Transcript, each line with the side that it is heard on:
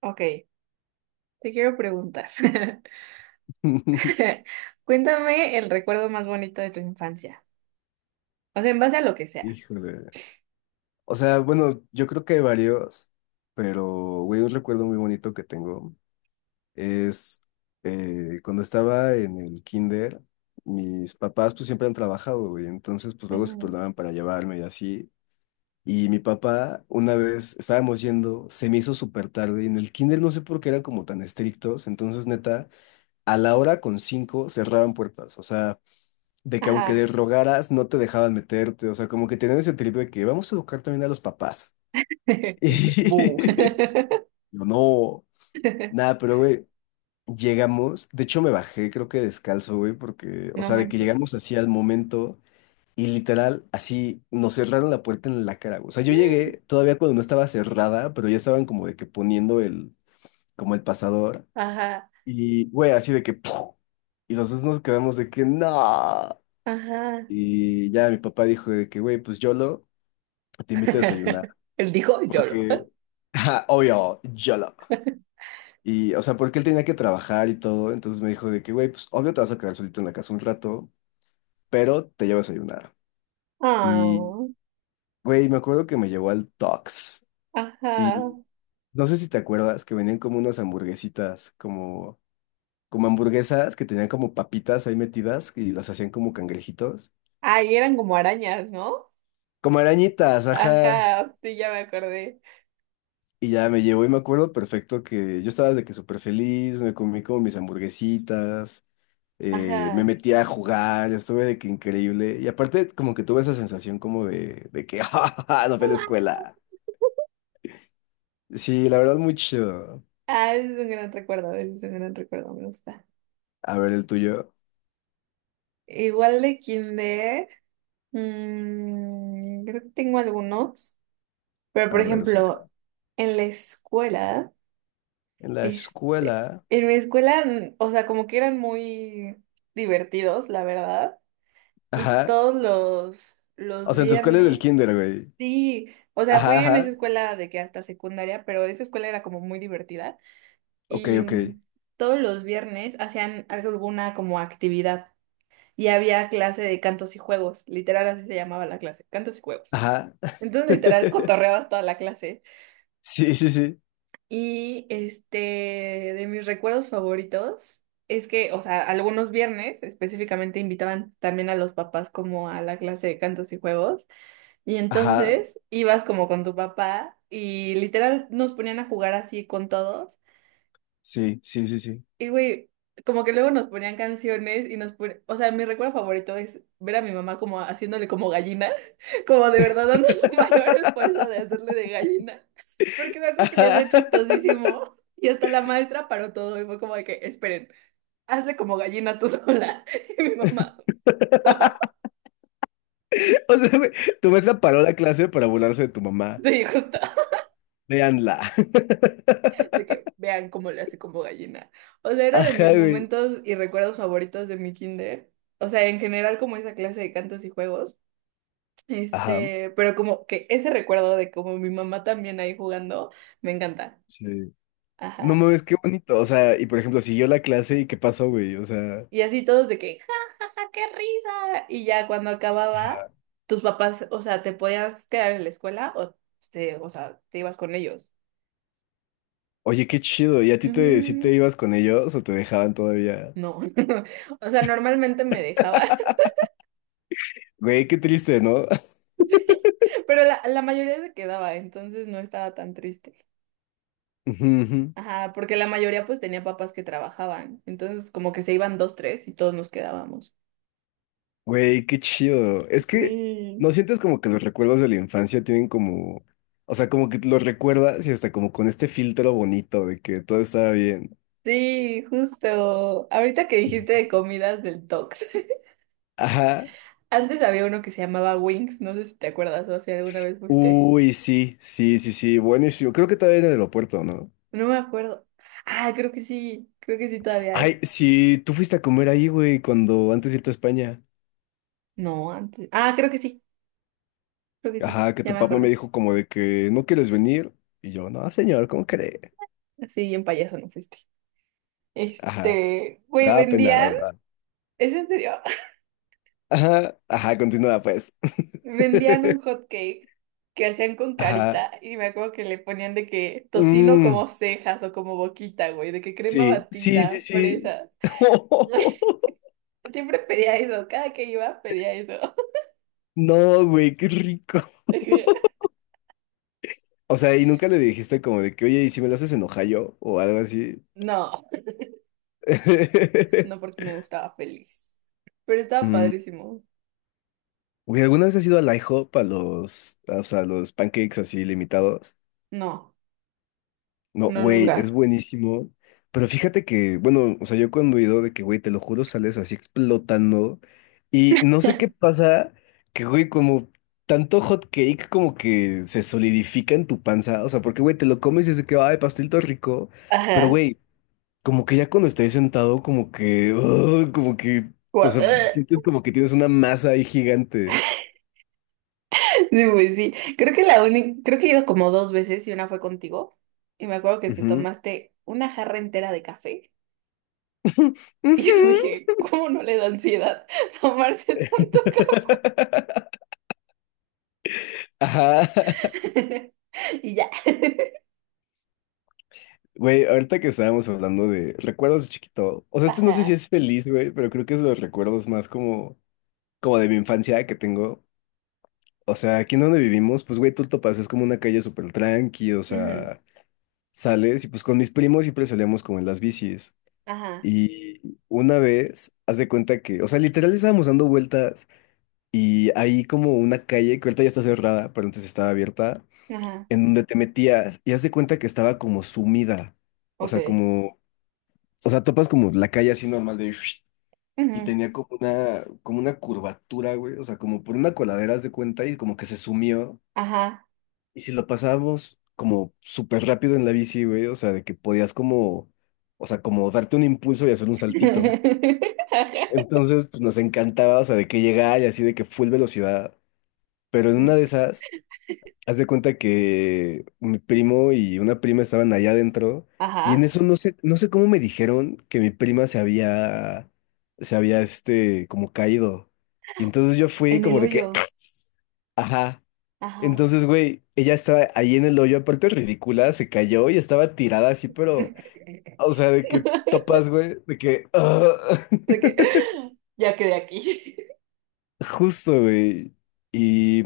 right: Ok, te quiero preguntar. Cuéntame el recuerdo más bonito de tu infancia. O sea, en base a lo que sea.
left: Híjole. O sea, bueno, yo creo que hay varios, pero, güey, un recuerdo muy bonito que tengo es cuando estaba en el kinder, mis papás pues siempre han trabajado, güey, entonces pues luego se
right: Ujú.
left: turnaban para llevarme y así. Y mi papá, una vez estábamos yendo, se me hizo súper tarde y en el kinder no sé por qué eran como tan estrictos, entonces neta, a la hora con cinco cerraban puertas, o sea, de que aunque les
right: Ajá.
left: rogaras, no te dejaban meterte, o sea, como que tenían ese trip de que vamos a educar también a los papás.
right: Bu.
left: Y yo, no, nada, pero güey, llegamos, de hecho me bajé, creo que descalzo, güey, porque, o
right: No
left: sea, de que
right: manches.
left: llegamos así al momento y literal, así nos cerraron la puerta en la cara, güey. O sea, yo llegué todavía cuando no estaba cerrada, pero ya estaban como de que poniendo como el pasador.
right: Ajá,
left: Y, güey, así de que, ¡pum! Y los dos nos quedamos de que, no.
right: ajá.
left: Y ya mi papá dijo de que, güey, pues YOLO, te invito a desayunar.
right: Él dijo YOLO.
left: Porque, ja, obvio, YOLO. Y, o sea, porque él tenía que trabajar y todo. Entonces me dijo de que, güey, pues obvio te vas a quedar solito en la casa un rato, pero te llevo a desayunar.
right: Ah,
left: Y, güey, me acuerdo que me llevó al Tox.
right: ajá.
left: Y no sé si te acuerdas que venían como unas hamburguesitas, como hamburguesas que tenían como papitas ahí metidas y las hacían como cangrejitos.
right: Ay, eran como arañas, ¿no?
left: Como arañitas, ajá.
right: Ajá, sí, ya me acordé.
left: Y ya me llevó y me acuerdo perfecto que yo estaba de que súper feliz, me comí como mis hamburguesitas, me
right: Ajá.
left: metí a jugar, estuve de que increíble. Y aparte como que tuve esa sensación como de que, ¡ja, ja, ja! No fue a la escuela. Sí, la verdad muy chido.
right: Ah, ese es un gran recuerdo, ese es un gran recuerdo, me gusta.
left: A ver el tuyo.
right: Igual de kinder, creo que tengo algunos, pero por
left: A ver, saca.
right: ejemplo, en la escuela,
left: En la
right: este,
left: escuela.
right: en mi escuela, o sea, como que eran muy divertidos, la verdad, y
left: Ajá.
right: todos
left: O
right: los
left: sea, en tu escuela era el
right: viernes,
left: kinder, güey.
right: sí, o sea, fui
left: Ajá,
right: en esa
left: ajá.
right: escuela de que hasta secundaria, pero esa escuela era como muy divertida,
left: Ok,
right: y
left: ok.
right: mm, todos los viernes hacían alguna como actividad. Y había clase de cantos y juegos, literal así se llamaba la clase, cantos y juegos.
left: Ajá.
right: Entonces literal cotorreabas toda la clase.
left: Sí, sí, sí.
right: Y este, de mis recuerdos favoritos es que, o sea, algunos viernes específicamente invitaban también a los papás como a la clase de cantos y juegos. Y
left: Ajá.
right: entonces ibas como con tu papá y literal nos ponían a jugar así con todos.
left: Sí, sí, sí, sí.
right: Y güey, como que luego nos ponían canciones y nos ponían, o sea, mi recuerdo favorito es ver a mi mamá como haciéndole como gallina, como de verdad dando su mayor esfuerzo de hacerle de gallina, porque me acuerdo que le
left: Ajá.
right: hacía chistosísimo y hasta la maestra paró todo y fue como de que, esperen, hazle como gallina tú sola. Y mi mamá, no,
left: O sea, güey, tu maestra paró la clase para burlarse de tu mamá.
right: sí, justo,
left: Véanla.
right: de que vean cómo le hace como gallina. O sea, era de
left: Ajá,
right: mis
left: güey.
right: momentos y recuerdos favoritos de mi kinder, o sea, en general como esa clase de cantos y juegos.
left: Ajá.
right: Este, pero como que ese recuerdo de como mi mamá también ahí jugando, me encanta.
left: Sí. No
right: Ajá.
left: mames, qué bonito. O sea, y por ejemplo, siguió la clase y qué pasó, güey. O sea,
right: Y así todos de que, ja, ja, ja, qué risa. Y ya cuando acababa,
left: ajá.
right: tus papás, o sea, te podías quedar en la escuela o, o sea, te ibas con ellos.
left: Oye, qué chido. ¿Y a ti te, si
right: Ujú.
left: te ibas con ellos o te dejaban todavía?
right: No. O sea, normalmente me dejaba,
left: Güey, qué triste, ¿no?
right: sí. Pero la mayoría se quedaba, entonces no estaba tan triste.
left: Ujú, ujú.
right: Ajá, porque la mayoría pues tenía papás que trabajaban. Entonces como que se iban dos, tres y todos nos quedábamos.
left: Güey, qué chido. Es que
right: Sí.
left: no sientes como que los recuerdos de la infancia tienen como, o sea, como que los recuerdas y hasta como con este filtro bonito de que todo estaba bien.
right: Sí, justo. Ahorita que dijiste de comidas del Tox.
left: Ajá.
right: Antes había uno que se llamaba Wings, no sé si te acuerdas o si alguna vez fuiste.
left: Uy, sí, sí, sí, sí, buenísimo. Creo que todavía en el aeropuerto, ¿no?
right: No me acuerdo. Ah, creo que sí todavía
left: Ay,
right: hay.
left: sí, tú fuiste a comer ahí, güey, cuando antes de irte a España.
right: No, antes. Ah, creo que sí,
left: Ajá, que
right: ya
left: tu
right: me
left: papá me
right: acordé.
left: dijo como de que no quieres venir. Y yo, no, señor, ¿cómo cree?
right: Sí, bien payaso no fuiste.
left: Ajá,
right: Este,
left: me
right: güey,
left: daba pena, la
right: vendían,
left: verdad.
right: ¿es en serio?
left: Ajá, ajá, continúa pues.
right: Vendían un hot cake que hacían con
left: Ajá.
right: carita y me acuerdo que le ponían de que tocino
left: Mm.
right: como cejas o como boquita, güey, de que crema
left: Sí, sí, sí,
right: batida,
left: sí.
right: fresas. Siempre pedía eso, cada que iba pedía eso.
left: No, güey, qué rico. O sea, y nunca le dijiste como de que, oye, ¿y si me lo haces en Ohio o algo así?
right: No, no porque me gustaba feliz. Pero estaba
left: Mm,
right: padrísimo.
left: Güey, ¿alguna vez has ido al IHOP a los, o sea, a los pancakes así limitados?
right: No,
left: No,
right: no
left: güey, es
right: nunca.
left: buenísimo. Pero fíjate que, bueno, o sea, yo cuando he ido de que, güey, te lo juro, sales así explotando. Y no sé qué pasa, que, güey, como tanto hot cake como que se solidifica en tu panza. O sea, porque, güey, te lo comes y es de que, ay, pastel todo rico. Pero,
right: Ajá.
left: güey, como que ya cuando estás sentado, como que, ugh, como que, o
right: Gua-
left: sea, sientes como que tienes una masa ahí gigante.
right: Sí, pues sí. Creo que la única, creo que he ido como dos veces y una fue contigo. Y me acuerdo que te
left: Ujú.
right: tomaste una jarra entera de café. Y yo
left: Ujú.
right: dije, ¿cómo no le da ansiedad tomarse tanto
left: Ajá.
right: café? Y ya.
left: Güey, ahorita que estábamos hablando de recuerdos de chiquito, o sea, este no sé si
right: Ajá.
left: es feliz, güey, pero creo que es de los recuerdos más como de mi infancia que tengo. O sea, aquí en donde vivimos, pues, güey, tú topas, es como una calle súper tranqui, o
right: Ujú.
left: sea, sales y pues con mis primos siempre salíamos como en las bicis.
right: Ajá.
left: Y una vez, haz de cuenta que, o sea, literal estábamos dando vueltas y hay como una calle que ahorita ya está cerrada, pero antes estaba abierta,
right: Ajá.
left: en donde te metías y haz de cuenta que estaba como sumida. O
right: Ok.
left: sea, como O sea, topas como la calle así normal de... Y
right: Ujú.
left: tenía como una curvatura, güey. O sea, como por una coladera, haz de cuenta, y como que se sumió.
right: Ajá.
left: Y si lo pasábamos como súper rápido en la bici, güey. O sea, de que podías como... O sea, como darte un impulso y hacer un saltito. Entonces, pues nos encantaba, o sea, de que llegaba y así de que full velocidad. Pero en una de esas... Haz de cuenta que mi primo y una prima estaban allá adentro y en
right: Ajá,
left: eso no sé cómo me dijeron que mi prima se había, este, como caído. Y entonces yo fui
right: en
left: como
right: el
left: de que, ¡ah!
right: hoyo.
left: Ajá.
right: Ajá.
left: Entonces, güey, ella estaba ahí en el hoyo, aparte ridícula, se cayó y estaba tirada así, pero, o sea, de que topas, güey, de que, ah,
right: De que, ya quedé aquí.
left: justo, güey. Y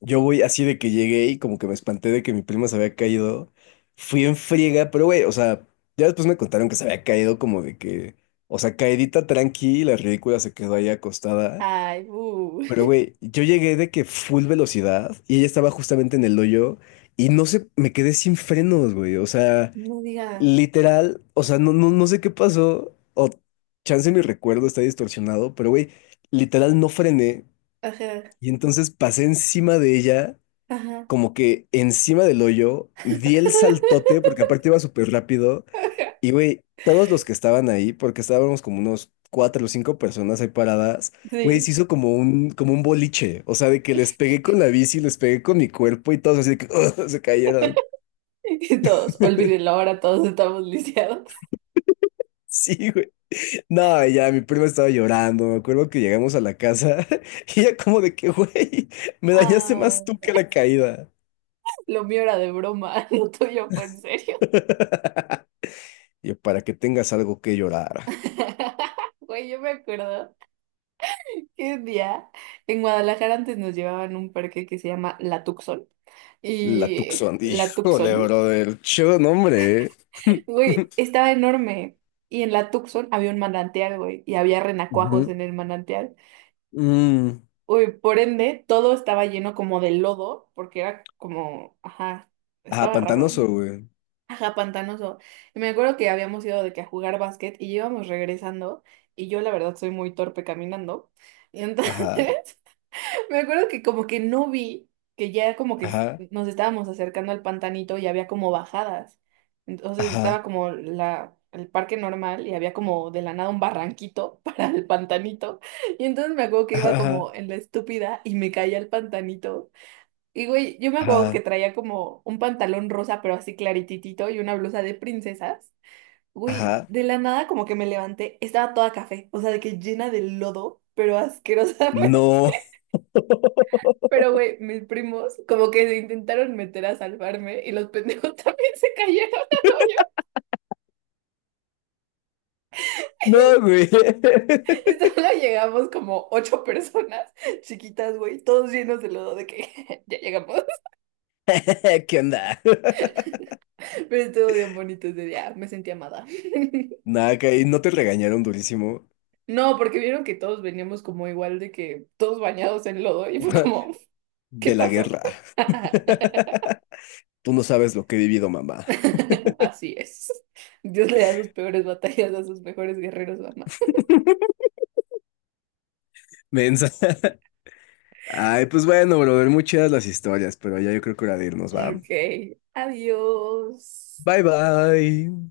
left: yo voy así de que llegué y como que me espanté de que mi prima se había caído. Fui en friega, pero güey, o sea, ya después me contaron que se había caído como de que, o sea, caidita tranqui, la ridícula se quedó ahí acostada.
right: Ay, bu.
left: Pero güey, yo llegué de que full velocidad y ella estaba justamente en el hoyo y no sé, me quedé sin frenos, güey. O sea,
right: No digas.
left: literal, o sea, no, no, no sé qué pasó o chance mi recuerdo está distorsionado, pero güey, literal no frené
right: Ajá,
left: y entonces pasé encima de ella
right: ajá.
left: como que encima del hoyo, di el saltote, porque aparte iba súper rápido,
right: Ajá.
left: y güey, todos los que estaban ahí, porque estábamos como unos cuatro o cinco personas ahí paradas, güey, se
right: Sí.
left: hizo como un boliche, o sea, de que les pegué con la bici, les pegué con mi cuerpo y todos así de que se cayeron.
right: Y todos, olvídenlo, ahora todos estamos lisiados.
left: Sí, güey. No, ya mi prima estaba llorando. Me acuerdo que llegamos a la casa y ella como de que, güey, me dañaste
right: Ah,
left: más tú que la caída.
right: lo mío era de broma, lo tuyo fue en serio.
left: Y yo, para que tengas algo que llorar.
right: Güey, yo me acuerdo. ¿Qué día? En Guadalajara antes nos llevaban a un parque que se llama La Tuxón.
left: La
right: Y
left: Tucson,
right: La
left: híjole,
right: Tuxón,
left: brother. Chido nombre, ¿eh?
right: güey, estaba enorme. Y en La Tuxón había un manantial, güey, y había renacuajos
left: Ujú.
right: en el manantial.
left: Mm.
right: Uy, por ende, todo estaba lleno como de lodo, porque era como, ajá,
left: Ajá,
right: estaba raro.
left: pantanoso, güey.
right: Ajá, pantanoso. Y me acuerdo que habíamos ido de que a jugar básquet y íbamos regresando. Y yo, la verdad, soy muy torpe caminando. Y
left: Ajá,
right: entonces. Me acuerdo que como que no vi que ya como que
left: ajá,
right: nos estábamos acercando al pantanito y había como bajadas. Entonces
left: ajá,
right: estaba como el parque normal y había como de la nada un barranquito para el pantanito. Y entonces me acuerdo que iba
left: ajá,
right: como en la estúpida y me caía al pantanito. Y güey, yo me acuerdo que
left: ajá,
right: traía como un pantalón rosa pero así clarititito y una blusa de princesas. Güey,
left: ajá.
right: de la nada como que me levanté, estaba toda café, o sea, de que llena de lodo, pero asquerosa.
left: No,
right: Pero, güey, mis primos como que se intentaron meter a salvarme y los pendejos también se cayeron al hoyo.
left: no, güey.
right: Y solo llegamos como 8 personas chiquitas, güey, todos llenos de lodo de que ya llegamos.
left: ¿Qué onda?
right: Pero estuvo bien bonito ese día, me sentí amada.
left: Nada, que ahí no te regañaron durísimo
right: No, porque vieron que todos veníamos como igual de que todos bañados en lodo y fue como, ¿qué
left: de la
right: pasó?
left: guerra. Tú no sabes lo que he vivido, mamá.
right: Así es. Dios le da sus peores batallas a sus mejores guerreros, mamá.
left: Mensa. Ay, pues bueno, brother, muy chidas las historias, pero ya yo creo que hora de irnos, ¿va?
right: Ok, adiós.
left: Bye, bye.